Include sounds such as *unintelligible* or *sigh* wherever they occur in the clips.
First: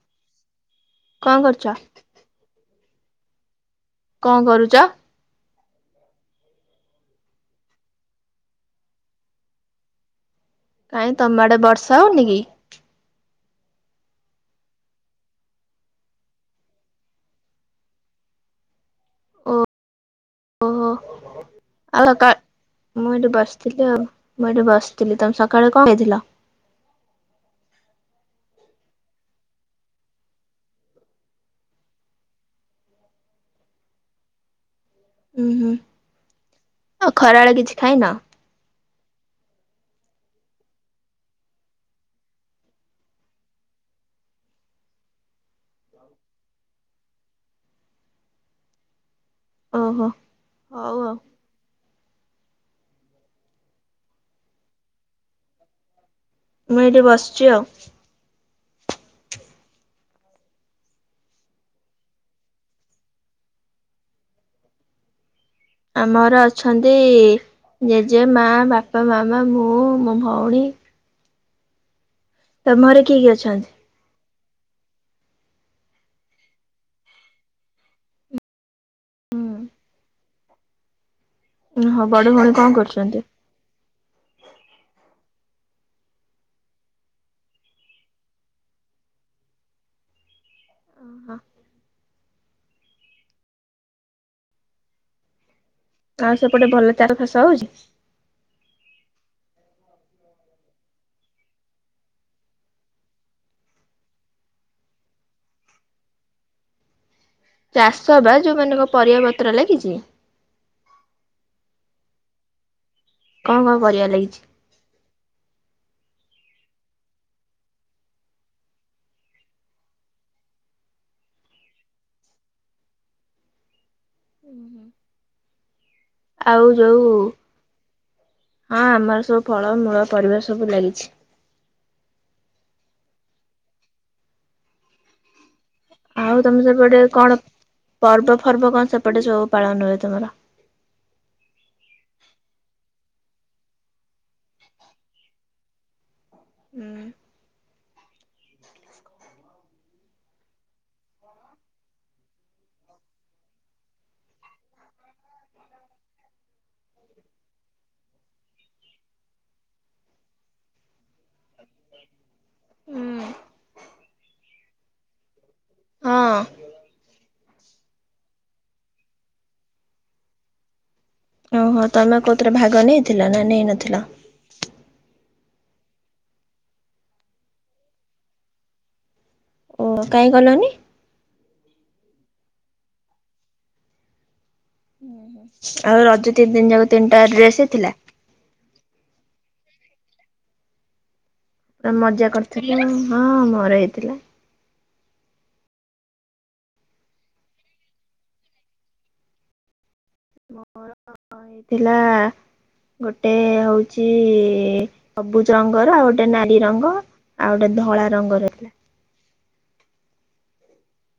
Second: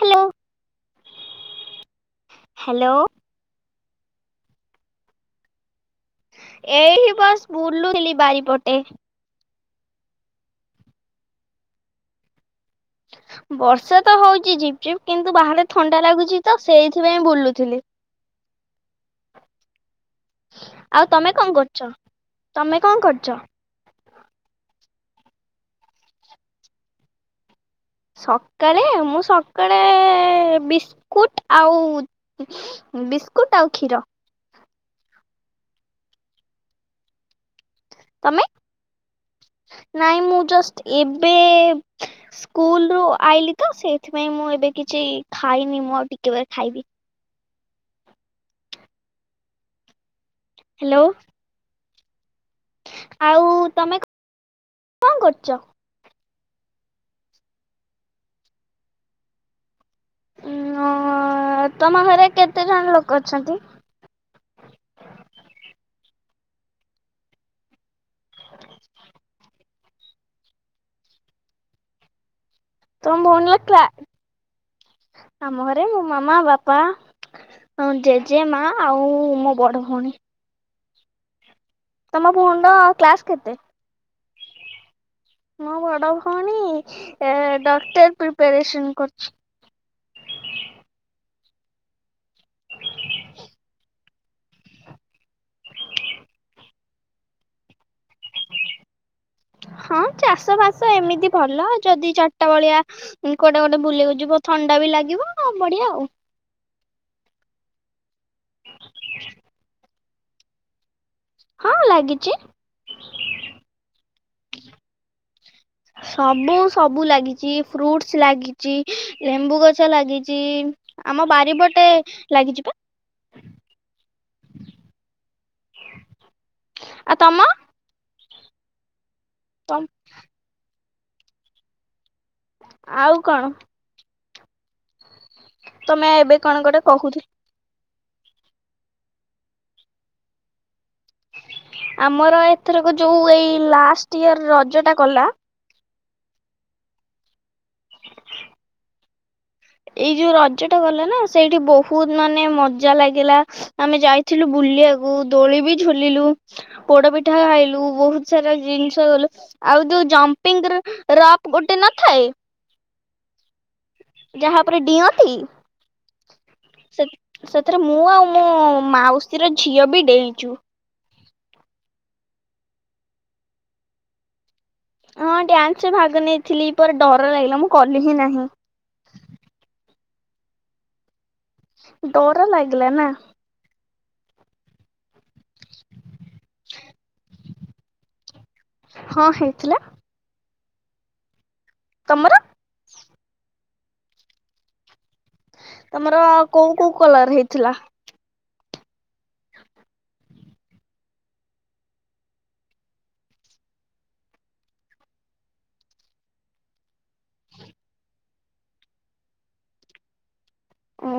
Hello. କଁ କରୁଚ? Hello. କଁ କରୁଚ? ଏଇଠି ବସ ବୁଲୁଥିଲି ବାରିପଟେ। କାଇଁ ତମ ଆଡେ ବର୍ଷା ହୋଉନି କି? ବର୍ଷା ତ ହଉଚି ଝିପ୍ ଝିପ୍ କିନ୍ତୁ ବାହାରେ ଥଣ୍ଡା ଲାଗୁଛି ତ ସେଇଥିପାଇଁ ବୁଲୁଥିଲି। । ଆଉ ତମେ କଣ କରୁଛ ତମେ କଣ କରୁଛ? ଥିଲି ଆଉ ମୁଁ ଏଠି ବସିଥିଲି ତମେ ସକାଳେ କଣ ହେଇଥିଲ? ସକାଳେ ମୁଁ ସକାଳେ ବିସ୍କୁଟ ଆଉ ବିସ୍କୁଟ ଆଉ କ୍ଷୀର। ଉୁଁ ହୁଁ ଆଉ ଖରାବେଳ କିଛି ଖାଇନ? ମେ ନାଇଁ ମୁଁ ଜଷ୍ଟ୍ ଏବେ ସ୍କୁଲ ରୁ ଆଇଲି ତ ସେଇଥିପାଇଁ ମୁଁ ଏବେ କିଛି ଖାଇନି ମୁଁ ଆଉ ଟିକେ ବ ଖାଇବି। ଓହୋ। ହ୍ୟାଲୋ। ଆଉ ଆଉ ତମେ କଣ କରୁଛ? ମୁଁ ଏଇଠି ବସିଛି ଆଉ। ଉଁ ଅଁ ତମ ଘରେ କେତେ ଜଣ ଲୋକ ଅଛନ୍ତି? ଆମର ଅଛନ୍ତି ଜେଜେ, ମା, ବାପା, ମାମା, ମୁଁ ମୋ ଭଉଣୀ। ତମ ଘରେ କିଏ କିଏ ଅଛନ୍ତି? *unintelligible* ହଁ ଜେଜେ ମା ଆଉ ମୋ ବଡ ଭଉଣୀ। ହଁ ବଡ ତମ ଭଉଣୀ କଣ ର କରୁଛନ୍ତି? କ୍ଲାସ କେତେ? ମୋ ବଡ ଭଉଣୀ ଏ ଡକ୍ଟର ପ୍ରିପାରେସନ କରୁଛି। ଓହୋ। ଆଉ ସେପଟେ ଭଲ ଚାର ଖାସ ହଉଛି? ହଁ ଚାଷ ବାସ ଏମିତି ଭଲ ଯଦି ଚଟା ଭଳିଆ କୋଆଡେ ଗୋଟେ ବୁଲକୁ ଯିବ ଥଣ୍ଡା ବି ଲାଗିବ ବଢିଆ ଆଉ। ଚାଷ ବା ଯୋଉମାନଙ୍କ ପରିବା ପତ୍ର ଲାଗିଛି। ହଁ ଲାଗିଛି। କଣ କଣ ପରିବା ଲାଗିଛି? ସବୁ ସବୁ ଲାଗିଛି ଫ୍ରୁଟ୍ସ ଲାଗିଛି ଲେମ୍ବୁ ଗଛ ଲାଗିଛି ଆମ ବାରିିବଟେ ଲାଗିଯ ପା। ଲାଗିଛି? ଆଉ ଯୋଉ ଆଉ ତମ ହଁ ଆମର ସବୁ ଫଳ ମୂଳ ପରିବା ସବୁ ଲାଗିଛି। ଆଉ କଣ? ତମେ ଏବେ ଆଉ କଣ ତମର ଗୋଟେ ସେପଟେ କହୁଥିଲ? କଣ ପର୍ବ ଫର୍ବ କଣ ସେପଟେ ସବୁ ପାଳନ ହୁଏ ତମର? ଆମର ଏଥରକ ଯୋଉ ଏଇ ଲାଷ୍ଟ ଇୟର ରଜ ଟା ଗଲା ହୁଁ। ଏଇ ଯୋଉ ରଜ ଟା ଗଲା ନା ସେଇଠି ବହୁତ ମାନେ ମଜା ଲାଗିଲା। ଆମେ ଯାଇଥିଲୁ ବୁଲିବାକୁ ଦୋଳି ବି ଝୁଲିଲୁ। ପୋଡ ପିଠା ଖାଇଲୁ ବହୁତ ସାରା ଜିନିଷ ଗଲୁ ଆଉ ଯୋଉ ଜମ୍ପିଙ୍ଗ ର ରପ ଗୋଟେ ନଥାଏ ହୁଁ। ଯାହା ଉପରେ ଡିଅନ୍ତି ହଁ ସେ ସେଥିରେ ମୁଁ ଆଉ ମୋ ମାଉସୀର ଝିଅ ବି ଡେଇଁଚୁ। ଓହୋ ତମେ କଉଥିରେ ଭାଗ ନେଇଥିଲ ନା ନେଇନଥିଲା? ହଁ ଡ୍ୟାନ୍ସରେ ଭାଗ ନେଇଥିଲି ପର୍ ଡର ଲାଗିଲା ମୁଁ କଲି ହିଁ ନାହିଁ। ଓ କାଇହିଁ କଲନି? ଡର ଲାଗିଲା ନା। ଆଉ ରଜ ତିନି ଦିନ ଯାକ ତିନିଟା ଡ୍ରେସ ହେଇଥିଲା? ହଁ ହେଇଥିଲା। ପୁରା ମଜା ତମର କରିଥିଲୁ। ହଁ ମୋର ହେଇଥିଲା। ତମର କୋଉ କୋଉ କଲର୍ ହେଇଥିଲା? ମୋର ହେଇଥିଲା ଗୋଟେ ହଉଚି ସବୁଜ ରଙ୍ଗର ଆଉ ଗୋଟେ ନାଲି ରଙ୍ଗ। ଆଉ ଗୋଟେ ଧଳା ରଙ୍ଗର ଥିଲା।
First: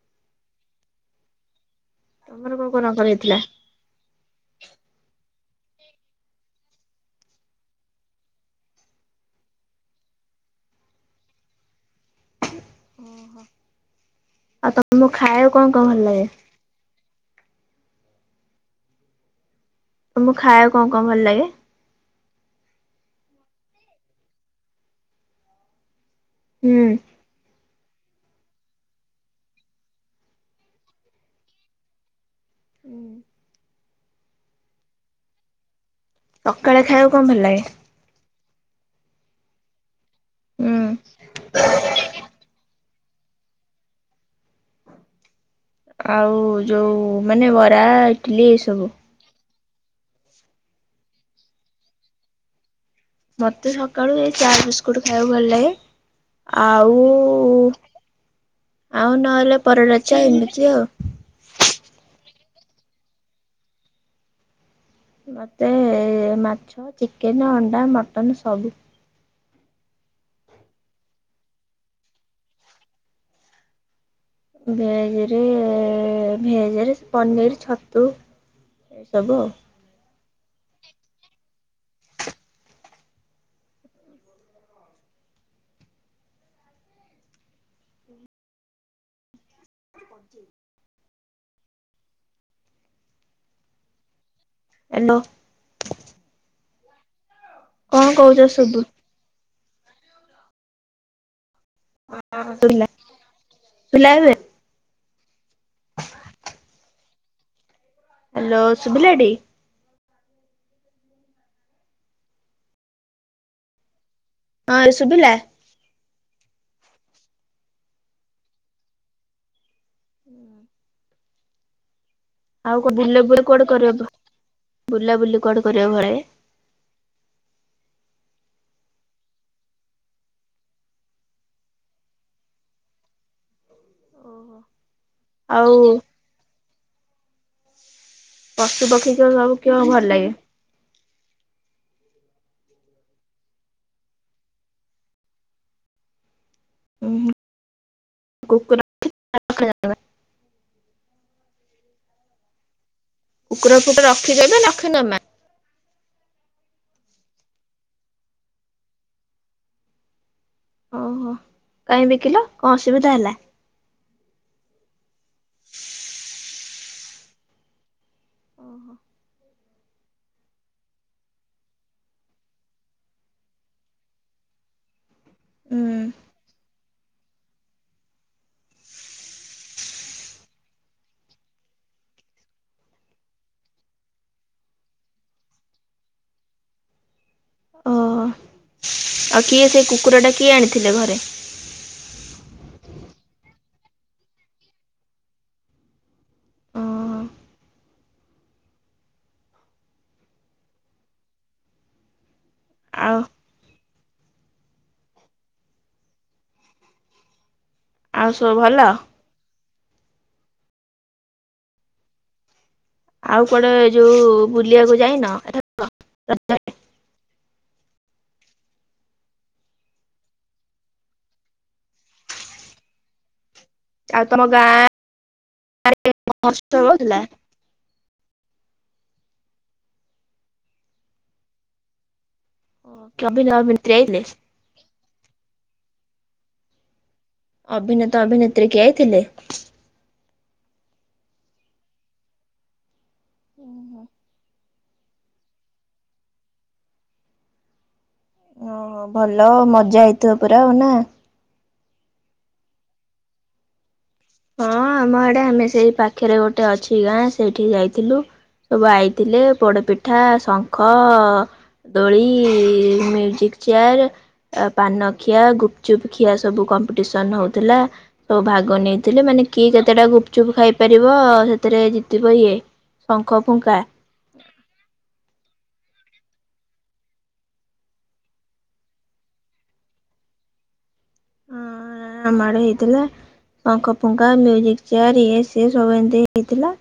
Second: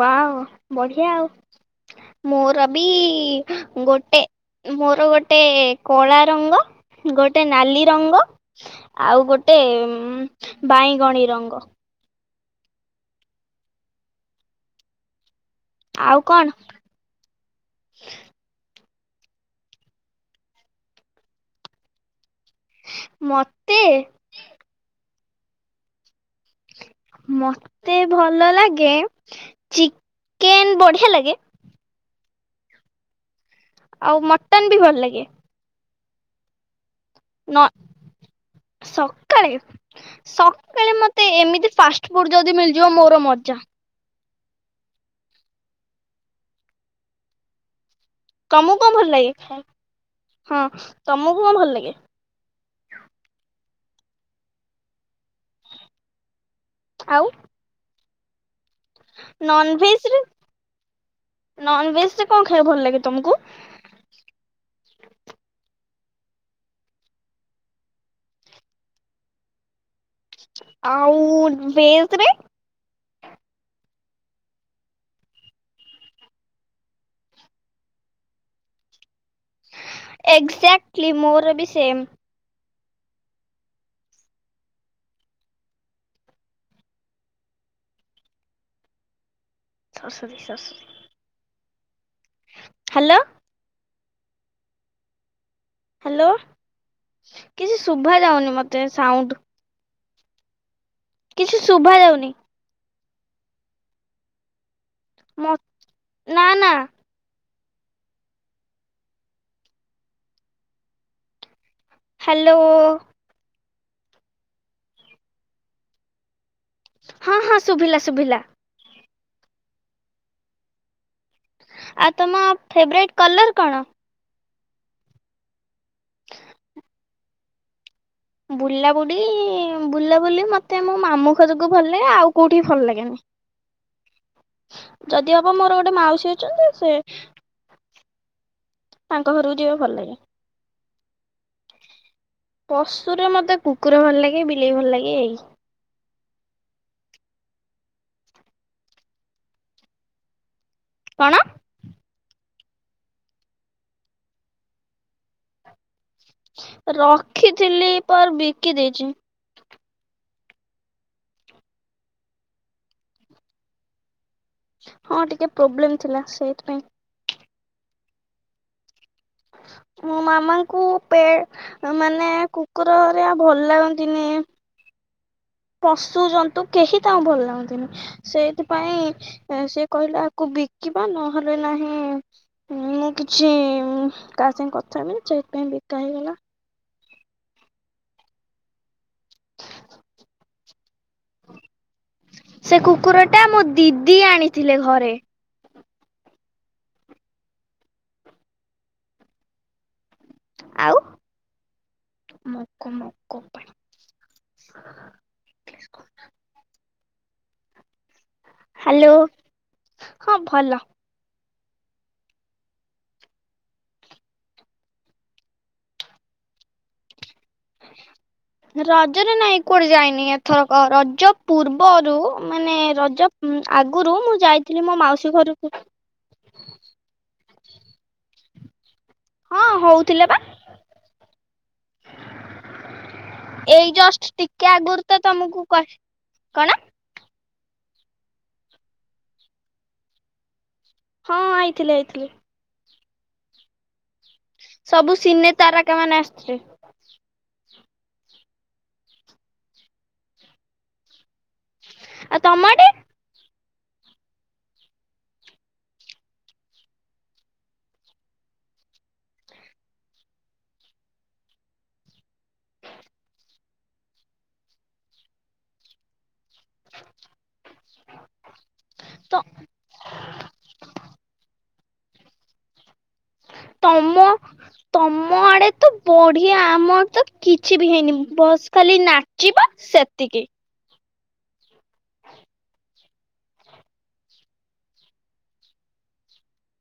ୱା ବଢିଆ ଆଉ। ତମର ମୋର କୋଉ କୋଉ ବି ରଙ୍ଗର ହେଇଥିଲା? ଗୋଟେ ମୋର ଗୋଟେ କଳା ରଙ୍ଗ, ଗୋଟେ ନାଲି ରଙ୍ଗ, ଆଉ ଗୋଟେ ବାଇଗଣୀ ରଙ୍ଗ। ଆଉ ତମକୁ ଖାଇବାକୁ କଣ କଣ ଭଲ ଆଉ ଲାଗେ? କଣ ତମକୁ ଖାଇବାକୁ କଣ କଣ ଭଲ ଲାଗେ? ମତେ? ହୁଁ। ମତେ ଭଲ ଲାଗେ ଚିକେନ୍ ବଢିଆ ଲାଗେ। ହୁଁ। ଆଉ ମଟନ୍ ବି ଭଲ ଲାଗେ। ସକାଳେ ଖାଉବା ନ ସକାଳେ ହୁଁ। ସକାଳେ ମତେ ଏମିତି ଫାଷ୍ଟ୍ ଫୁଡ୍ ଯଦି ମିଳିଯିବ ମୋର ମଜା। ଆଉ ଯୋଉ ମାନେ ବରା ଇଟିଲି ଏଇ ତମକୁ ସବୁ। କଣ ଭଲ ଲାଗେ ଖାଇଆକୁ? ହଁ ତମକୁ କଣ ଭଲ ଲାଗେ? ମତେ ସକାଳୁ ଏଇ ଚା ବିସ୍କୁଟ୍ ଖାଇବାକୁ ଭଲ ଲାଗେ। ଆଉ, ଆଉ ନ ହେଲେ ପରଟା, ଚା ଏମିତି ଆଉ। ନନ୍ ଭେଜ୍ରେ କଣ ଖାଇବା ଭଲ ଲାଗେ ତମକୁ? ମତେ ମାଛ, ଚିକେନ୍, ଅଣ୍ଡା, ମଟନ ସବୁ। ଆଉ ଭେଜ୍ରେ ଭେଜରେ ଭେଜରେ ପନିର୍, ଛତୁ। ଏଇ ସବୁ। ଏକ୍ଜାକ୍ଲି ମୋର ବି same. Sorry. Sorry. Hello. Hello. Hello. କିଛି କଣ ଶୁଭା କହୁଛ ଯାଉନି ଶୁଭୁ ମତେ ସାଉଣ୍ଡ୍। କିଛି ଶୁଭା ଯାଉନି। ଶୁଭିଲା ଏବେ। ଶୁଭିଲା ଏବେ। ମ ନା ନା। ହ୍ୟାଲୋ। ଶୁଭିଲାଟି। ହ୍ୟାଲୋ। ହଁ ଶୁଭିଲା। ହଁ ହଁ ଶୁଭିଲା ଶୁଭିଲା। ଉଁ। ଆଉ ତମ ଆଉ କ ଫେବରାଇଟ ବୁଲା ବୁଲି କଲର କୁଆଡେ କଣ? କରିବା। ବୁଲା ବୁଲି କୁଆଡେ କରିବା ବୁଲାବୁଡି ବୁଲାବୁଲି ମତେ ମୋ ମାମୁଁ ଘରକୁ ଭଲ ଲାଗେ। ଆଉ କୋଉଠି ଭଲ ଲାଗେନି? ଯଦି ବାପ ଆଉ ମୋର ଗୋଟେ ମାଉସୀ ଅଛନ୍ତି ସେ ପଶୁ ପକ୍ଷୀ ତାଙ୍କ କର ଘରକୁ ସବୁ ଯିବାକୁ କିୟ ଭଲ ଲାଗେ? ପଶୁୁରରେ ମୋତେ କୁକୁର ଭଲ ଲାଗେ ବିଲେଇ ଭଲ ଲାଗେ ଏଇ। ଉଁ କୁକୁର *unintelligible* କଣ? କୁକୁର ଫୁକୁର ରଖିଛ ନା ରଖିନମା? ରଖିଥିଲି ପର୍ ବିକି ଦେଇଛି। ଓହୋ କାହିଁ ବିକିଲ କଣ ଅସୁବିଧା ହେଲା? ହଁ ଟିକେ ପ୍ରୋବ୍ଲେମ୍ ଥିଲା ସେଇଥିପାଇଁ। ଓହୋ। ମୋ ମାମାଙ୍କୁ ପେ ମାନେ କୁକୁରହରିୟା ଭଲ ଲାଗନ୍ତିନି। ହୁଁ ପଶୁ ଜନ୍ତୁ କେହି ତାଙ୍କୁ ଭଲ ଲାଗନ୍ତିନି। ସେଇଥିପାଇଁ ସେ କହିଲା ଆକୁ ବିକିବା ନହେଲେ ନାହିଁ ମୁଁ କିଛି କାହା ସାଙ୍ଗେ କଥା ହେବିିନି ସେଥିପାଇଁ ବିକା ହେଇଗଲା। ଓହୋ ଆଉ କିଏ ସେଇ କୁକୁର ଟା କିଏ ଆଣିଥିଲେ ଘରେ? ସେ କୁକୁର ଟା ମୋ ଦିଦି ଆଣିଥିଲେ ଘରେ। ଓହୋ ଆଉ ମକ ଆଉ ମକ ପାଣି। ଆଉ ସବୁ ଭଲ? ହ୍ୟାଲୋ ହଁ ଭଲ। ଆଉ କୁଆଡେ ଯୋଉ ବୁଲିବାକୁ ଯାଇନ? *unintelligible* ରଜରେ ନାଇଁ କୁଆଡେ ଯାଇନି ଏଥରକ ରଜ ପୂର୍ବରୁ ମାନେ ରଜ ହୁଁ ଆଗରୁ ମୁଁ ଯାଇଥିଲି ମୋ ମାଉସୀ ଘରକୁ *unintelligible* ହେଉଥିଲା। ହଁ ହଉଥିଲା ପା। ଅଭିନୟ ଅଭିନେତ୍ରୀ ଏଇ ଆଇଥିଲେ ଜଷ୍ଟ ଟିକେ ଆଗରୁ ତ ତମକୁ କ କଣ? ଅଭିନେତା ଅଭିନେତ୍ରୀ କିଏ ଆଇଥିଲେ? ହଁ ଆଇଥିଲେ ଆଇଥିଲେ। ହୁଁ ହୁଁ। ସବୁ ସିନେ ତାରେକାମାନେ ଆସଚେ ଓହୋ ଭଲ ମଜା ହେଇଥିବ ପୁରା ଆଉ ନା? ଆଉ ତମ ଆଡେ? ହଁ ଆମ ଆଡେ ଆମେ ସେଇ ପାଖରେ ଗୋଟେ ଅଛି ଗାଁ ସେଇଠିକି ଯାଇଥିଲୁ। ସବୁ ଆଇଥିଲେ ପୋଡପିଠା ଶଙ୍ଖ ଦୋଳି ମ୍ୟୁଜିକ ଚେୟାର ପାନ ଖିଆ ଗୁପଚୁପ ଖିଆ ସବୁ କମ୍ପିଟେସନ ହଉଥିଲା ସବୁ ଭାଗ ନେ ଥିଲେ ତ ମାନେ କି କେତେଟା ଗୁପଚୁପ ଖାଇପାରିବ ସେଥିରେ ଜିତିବ ଇଏ ଶଙ୍ଖ ଫୁଙ୍କା ତମ ତମ ଆଡେ ତ ବଢିଆ ଆମର ତ କିଛି ବି ହେଇନି ବସ୍ ଖାଲି ନାଚିବ ସେତିକି। ଆମ ଆଡେ ହେଇଥିଲା ଶଙ୍ଖ ଫୁଙ୍ଗା ମିଉଜିକ୍ ଚେୟାର ଇଏ ସିଏ ସବୁ ଏମିତି ହେଇଥିଲା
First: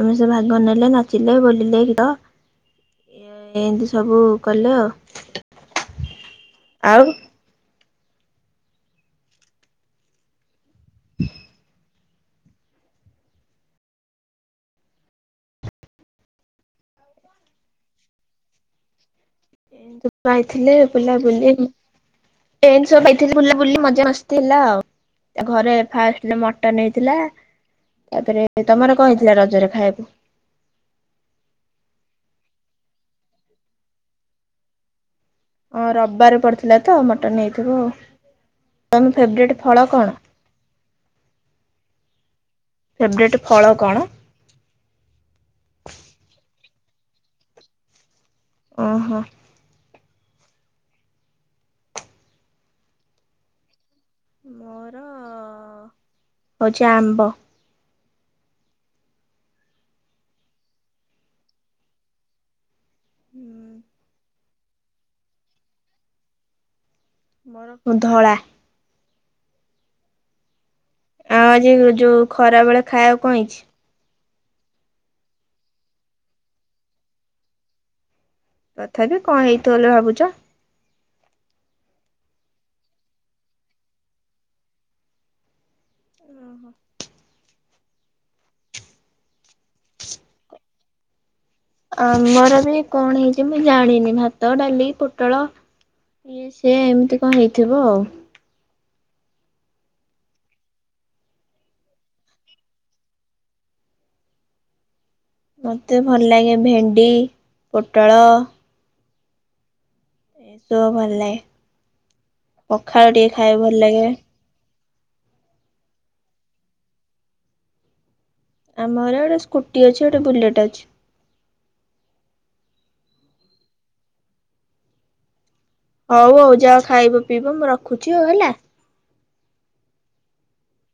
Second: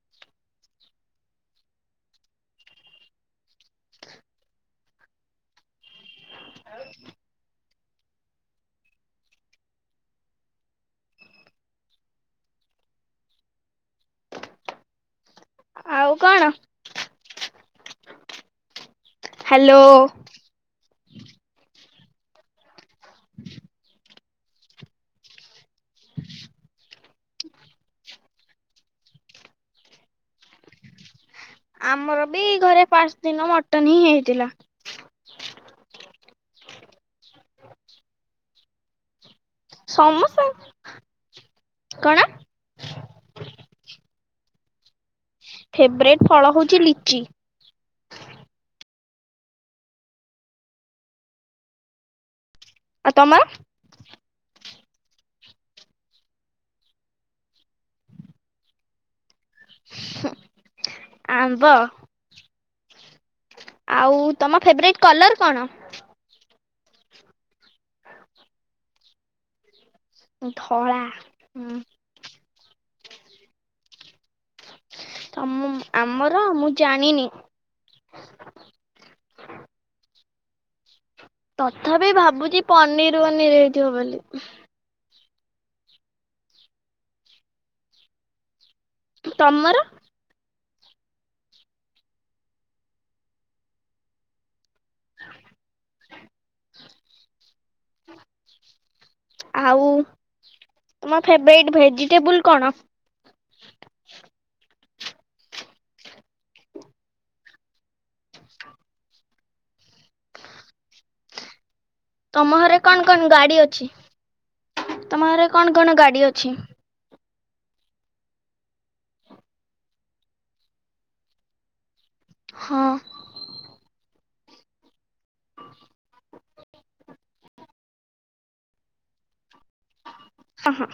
ଆମେ ସେ ଭାଗ ନେଲେ ନାଚିଲେ ବୋଲିଲେ ଗୀତ ଏମିତି ସବୁ କଲେ ଆଉ? ହ ଆଉ କଣ ହ୍ୟାଲୋ। ଏମିତି ପାଇଥିଲେ ବୁଲାବୁଲି ଏନ୍ତ୍ରି ସବୁ ପାଇଥିଲେ ବୁଲାବୁଲି ମଜା ମସ୍। ଥିଲା ଆଉ ଘରେ ଫାଷ୍ଟ ମଟନ ହେଇଥିଲା। ତାପରେ ତମର କଣ ହେଇଥିଲା ରଜରେ ଖାଇବାକୁ। ଆମର ବି ଘରେ ଫାଷ୍ଟେ ଦିନ ମଟନ ହିଁ ହେଇଥିଲା। ହଁ ରବିବାରେ ପଡିଥିଲା ତ ମଟନ ହେଇଥିବ ଆଉ ତମ ଫେବରେଟ। ଫଳ କଣ? ସମସ୍ତଙ୍କ କଣ। ଫେବରେଟ୍ ଫଳ କଣ। ଫେବରେଟ୍ ଫଳ ହଉଛି ଲିଚି। ଓହୋ। ଆଉ ତମର। ଆମର ହଉଛି ଆମ୍ବ। ଆମ୍ବ ଆଉ। ତମ ଫେବରେଟ୍ କଲର କଣ। ମୋର ଧଳା। ଧଳା। ଆଉ ଆଜି ହୁଁ ଯୋଉ ଖରା ବେଳେ ଖାଇବାକୁ କଣ ହେଇଛି। ତମ ଆମର ମୁଁ ଜାଣିନି। ତଥାପି କଣ ହେଇଥିବ ବୋଲି ଭାବୁଛ। ତଥାପି ଭାବୁଛି ପନିର ପନିର ହେଇଥିବ ବୋଲି। *inaudible* ତମର। ଆମର ବି କଣ ହେଇଛି ମୁଁ ଜାଣିନି ଭାତ ଡାଲି ପୋଟଳ। ଇଏ ସି ଏମିତି କଣ ହେଇଥିବ ଆଉ। ଆଉ ତମ ଫେରଟ ଭେଜିଟେବୁଲ କଣ। ମତେ ଭଲ ଲାଗେ ଭେଣ୍ଡି ପୋଟଳ। ଏ ସବୁଭଲ ଲାଗେ ତମ ଘରେ ପଖାଳ ଟିକେ ଖାଇବାକୁ ଭଲ ଲାଗେ। ତମଘରେ କଣ କଣ ଗାଡି ଅଛି। ଆମ ଘରେ ଗୋଟେ ସ୍କୁଟି ଅଛି ଗୋଟେ ବୁଲେଟ ଅଛି। ହଁ। *inaudible* ହଉ ହଉ ଯାହା ଖାଇବ ପିଇବ ମୁଁ ରଖୁଚି। ଖୋଯିବ ହେଲା। ହ ହଁ।